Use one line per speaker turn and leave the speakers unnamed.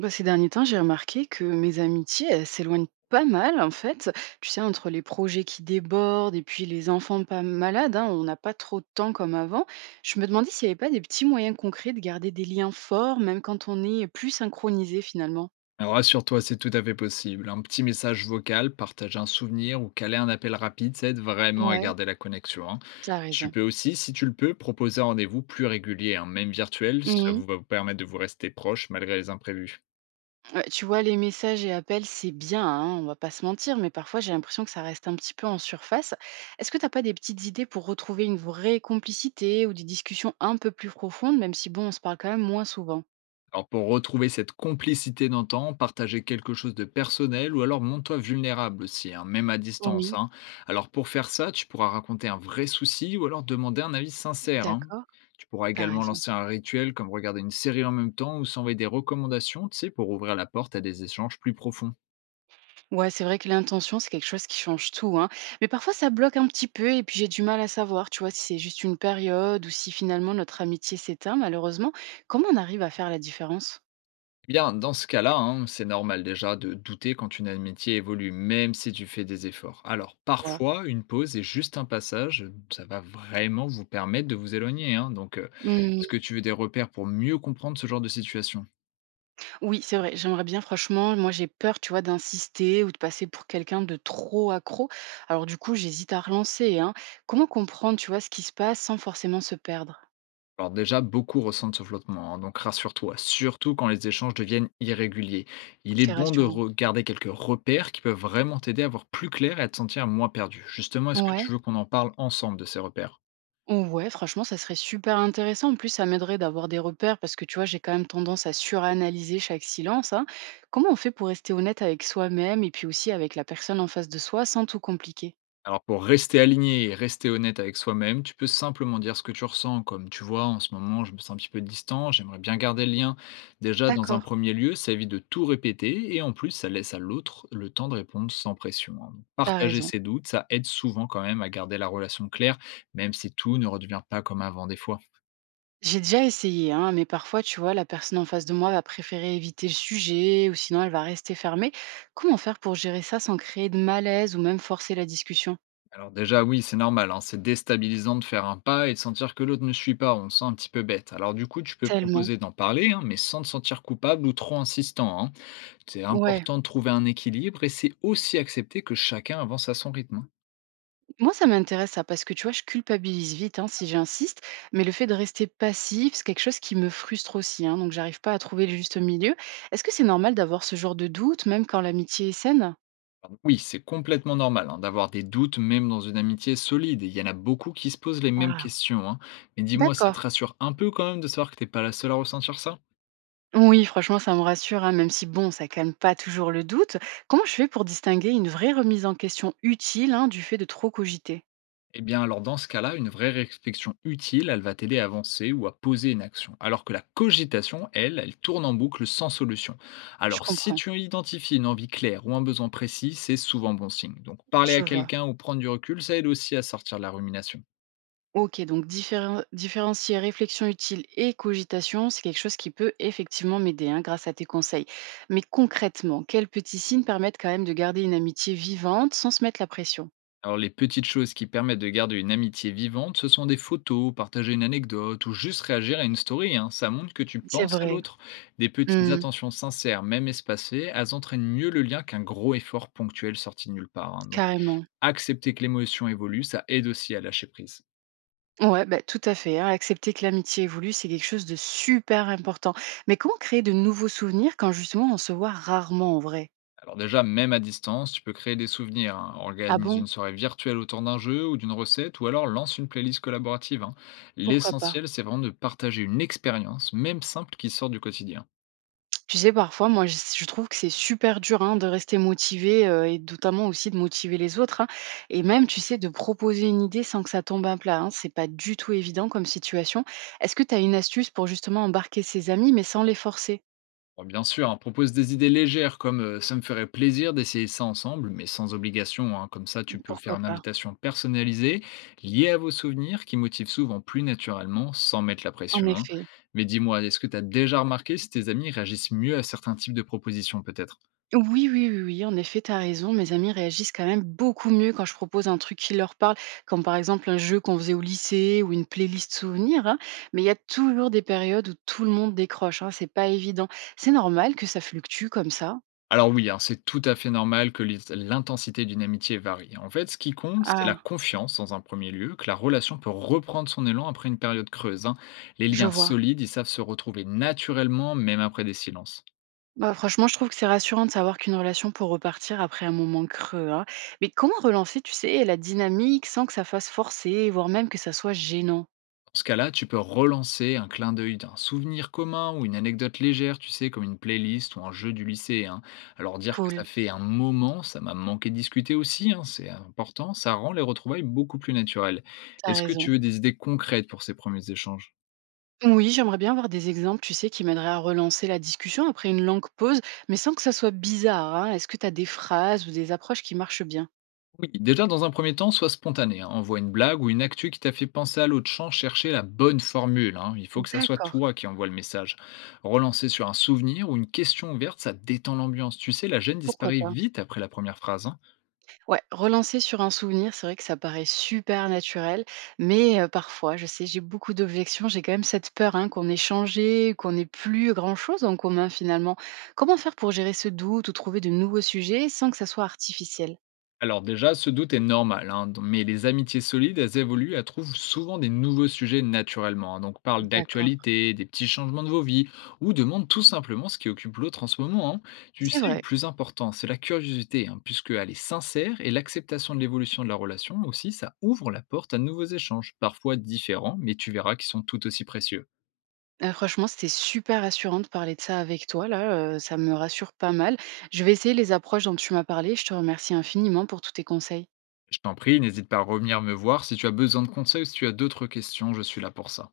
Bah, ces derniers temps, j'ai remarqué que mes amitiés, elles s'éloignent pas mal, en fait. Tu sais, entre les projets qui débordent et puis les enfants pas malades, hein, on n'a pas trop de temps comme avant. Je me demandais s'il n'y avait pas des petits moyens concrets de garder des liens forts, même quand on est plus synchronisé finalement.
Alors, rassure-toi, c'est tout à fait possible. Un petit message vocal, partager un souvenir ou caler un appel rapide, ça aide vraiment à
Ouais,
garder la connexion, hein.
t'as
Tu
raison.
peux aussi, si tu le peux, proposer un rendez-vous plus régulier, hein, même virtuel. Ça vous va vous permettre de vous rester proche malgré les imprévus.
Ouais, tu vois, les messages et appels, c'est bien, hein, on va pas se mentir, mais parfois j'ai l'impression que ça reste un petit peu en surface. Est-ce que t'as pas des petites idées pour retrouver une vraie complicité ou des discussions un peu plus profondes, même si bon, on se parle quand même moins souvent?
Alors pour retrouver cette complicité d'antan, partager quelque chose de personnel ou alors montre-toi vulnérable aussi, hein, même à distance,
Oui,
hein. Alors pour faire ça, tu pourras raconter un vrai souci ou alors demander un avis sincère, hein.
d'accord,
Tu pourras
t'as
également
raison.
lancer un rituel comme regarder une série en même temps ou s'envoyer des recommandations, tu sais, pour ouvrir la porte à des échanges plus profonds.
Ouais, c'est vrai que l'intention, c'est quelque chose qui change tout, hein. Mais parfois ça bloque un petit peu et puis j'ai du mal à savoir, tu vois, si c'est juste une période ou si finalement notre amitié s'éteint, malheureusement. Comment on arrive à faire la différence?
Eh bien, dans ce cas-là, hein, c'est normal déjà de douter quand une amitié évolue, même si tu fais des efforts. Alors,
Tu.
parfois, une pause et juste un passage, ça va vraiment vous permettre de vous éloigner, hein. Donc, est-ce que tu veux des repères pour mieux comprendre ce genre de situation?
Oui, c'est vrai, j'aimerais bien franchement, moi j'ai peur, tu vois, d'insister ou de passer pour quelqu'un de trop accro. Alors du coup, j'hésite à relancer, hein. Comment comprendre, tu vois, ce qui se passe sans forcément se perdre?
Alors déjà, beaucoup ressentent ce flottement, hein, donc rassure-toi, surtout quand les échanges deviennent irréguliers. Il est
C'est
bon de
rassurant.
regarder quelques repères qui peuvent vraiment t'aider à voir plus clair et à te sentir moins perdu. Justement, est-ce que tu
Ouais.
veux qu'on en parle ensemble de ces repères?
Oh ouais, franchement, ça serait super intéressant. En plus, ça m'aiderait d'avoir des repères parce que tu vois, j'ai quand même tendance à suranalyser chaque silence, hein. Comment on fait pour rester honnête avec soi-même et puis aussi avec la personne en face de soi sans tout compliquer?
Alors pour rester aligné et rester honnête avec soi-même, tu peux simplement dire ce que tu ressens, comme tu vois, en ce moment, je me sens un petit peu distant, j'aimerais bien garder le lien. Déjà, dans un
D'accord,
premier lieu, ça évite de tout répéter et en plus, ça laisse à l'autre le temps de répondre sans pression, hein. Donc,
t'as
partager
raison.
ses doutes, ça aide souvent quand même à garder la relation claire, même si tout ne redevient pas comme avant des fois.
J'ai déjà essayé, hein, mais parfois, tu vois, la personne en face de moi va préférer éviter le sujet ou sinon elle va rester fermée. Comment faire pour gérer ça sans créer de malaise ou même forcer la discussion?
Alors déjà, oui, c'est normal, hein, c'est déstabilisant de faire un pas et de sentir que l'autre ne suit pas, on se sent un petit peu bête. Alors du coup, tu peux
Tellement.
proposer d'en parler, hein, mais sans te sentir coupable ou trop insistant, hein. C'est
Ouais,
important de trouver un équilibre et c'est aussi accepter que chacun avance à son rythme, hein.
moi ça m'intéresse ça parce que tu vois, je culpabilise vite hein, si j'insiste, mais le fait de rester passif, c'est quelque chose qui me frustre aussi, hein, donc j'arrive pas à trouver le juste milieu. Est-ce que c'est normal d'avoir ce genre de doute, même quand l'amitié est saine?
Oui, c'est complètement normal, hein, d'avoir des doutes, même dans une amitié solide. Et il y en a beaucoup qui se posent les mêmes
Ah,
questions, hein. Mais dis-moi, ça te
d'accord.
rassure un peu quand même de savoir que t'es pas la seule à ressentir ça?
Oui, franchement, ça me rassure, hein, même si bon, ça calme pas toujours le doute. Comment je fais pour distinguer une vraie remise en question utile hein, du fait de trop cogiter?
Eh bien, alors dans ce cas-là, une vraie réflexion utile, elle va t'aider à avancer ou à poser une action. Alors que la cogitation, elle, elle tourne en boucle sans solution.
Je
Alors, si
comprends,
tu identifies une envie claire ou un besoin précis, c'est souvent bon signe. Donc, parler
je
à
vois.
quelqu'un ou prendre du recul, ça aide aussi à sortir de la rumination.
Ok, donc différencier réflexion utile et cogitation, c'est quelque chose qui peut effectivement m'aider hein, grâce à tes conseils. Mais concrètement, quels petits signes permettent quand même de garder une amitié vivante sans se mettre la pression?
Alors les petites choses qui permettent de garder une amitié vivante, ce sont des photos, partager une anecdote ou juste réagir à une story, hein. Ça montre que tu
C'est
penses à
vrai.
l'autre. Des petites
Hmm,
attentions sincères, même espacées, elles entraînent mieux le lien qu'un gros effort ponctuel sorti de nulle part, hein. Donc
carrément.
accepter que l'émotion évolue, ça aide aussi à lâcher prise.
Ouais, bah, tout à fait, hein. Accepter que l'amitié évolue, c'est quelque chose de super important. Mais comment créer de nouveaux souvenirs quand justement on se voit rarement en vrai?
Alors déjà, même à distance, tu peux créer des souvenirs, hein.
Ah
Organise
bon?
une soirée virtuelle autour d'un jeu ou d'une recette, ou alors lance une playlist collaborative, hein.
Pourquoi pas?
L'essentiel, c'est vraiment de partager une expérience, même simple, qui sort du quotidien.
Tu sais, parfois, moi, je trouve que c'est super dur hein, de rester motivé et notamment aussi de motiver les autres, hein. Et même, tu sais, de proposer une idée sans que ça tombe à plat, hein. C'est pas du tout évident comme situation. Est-ce que tu as une astuce pour justement embarquer ses amis, mais sans les forcer?
Bon, bien sûr, hein, propose des idées légères comme ça me ferait plaisir d'essayer ça ensemble, mais sans obligation, hein. Comme ça, tu peux faire
Pourquoi
une
pas?
invitation personnalisée, liée à vos souvenirs, qui motive souvent plus naturellement, sans mettre la
En
pression, hein.
effet.
Mais dis-moi, est-ce que tu as déjà remarqué si tes amis réagissent mieux à certains types de propositions peut-être?
Oui, oui, oui, oui, en effet, tu as raison. Mes amis réagissent quand même beaucoup mieux quand je propose un truc qui leur parle, comme par exemple un jeu qu'on faisait au lycée ou une playlist souvenir, hein. Mais il y a toujours des périodes où tout le monde décroche, hein. C'est pas évident. C'est normal que ça fluctue comme ça.
Alors oui, hein, c'est tout à fait normal que l'intensité d'une amitié varie. En fait, ce qui compte, c'est la
Ah,
confiance dans un premier lieu, que la relation peut reprendre son élan après une période creuse, hein. Les
je
liens
vois.
solides, ils savent se retrouver naturellement, même après des silences.
Bah, franchement, je trouve que c'est rassurant de savoir qu'une relation peut repartir après un moment creux, hein. Mais comment relancer, tu sais, la dynamique sans que ça fasse forcer, voire même que ça soit gênant?
Dans ce cas-là, tu peux relancer un clin d'œil d'un souvenir commun ou une anecdote légère, tu sais, comme une playlist ou un jeu du lycée, hein. Alors dire que
Cool,
ça fait un moment, ça m'a manqué de discuter aussi, hein, c'est important, ça rend les retrouvailles beaucoup plus naturelles.
t'as
Est-ce que tu
raison.
veux des idées concrètes pour ces premiers échanges?
Oui, j'aimerais bien avoir des exemples, tu sais, qui m'aideraient à relancer la discussion après une longue pause, mais sans que ça soit bizarre, hein. Est-ce que tu as des phrases ou des approches qui marchent bien?
Oui, déjà dans un premier temps, sois spontané, hein. Envoie une blague ou une actu qui t'a fait penser à l'autre champ, chercher la bonne formule, hein. Il faut que ça soit toi
D'accord,
qui envoie le message. Relancer sur un souvenir ou une question ouverte, ça détend l'ambiance. Tu sais, la gêne
pourquoi
disparaît
pas.
vite après la première phrase, hein.
Ouais, relancer sur un souvenir, c'est vrai que ça paraît super naturel, mais parfois, je sais, j'ai beaucoup d'objections, j'ai quand même cette peur hein, qu'on ait changé, qu'on n'ait plus grand-chose en commun finalement. Comment faire pour gérer ce doute ou trouver de nouveaux sujets sans que ça soit artificiel?
Alors déjà, ce doute est normal, hein, mais les amitiés solides, elles évoluent, elles trouvent souvent des nouveaux sujets naturellement, hein. Donc parle
D'accord,
d'actualité, des petits changements de vos vies, ou demande tout simplement ce qui occupe l'autre en ce moment, hein. Tu
c'est
sais, le
vrai.
plus important, c'est la curiosité, hein, puisque elle est sincère, et l'acceptation de l'évolution de la relation aussi, ça ouvre la porte à de nouveaux échanges, parfois différents, mais tu verras qu'ils sont tout aussi précieux.
Franchement, c'était super rassurant de parler de ça avec toi là, ça me rassure pas mal. Je vais essayer les approches dont tu m'as parlé. Je te remercie infiniment pour tous tes conseils.
Je t'en prie, n'hésite pas à revenir me voir si tu as besoin de conseils ou si tu as d'autres questions, je suis là pour ça.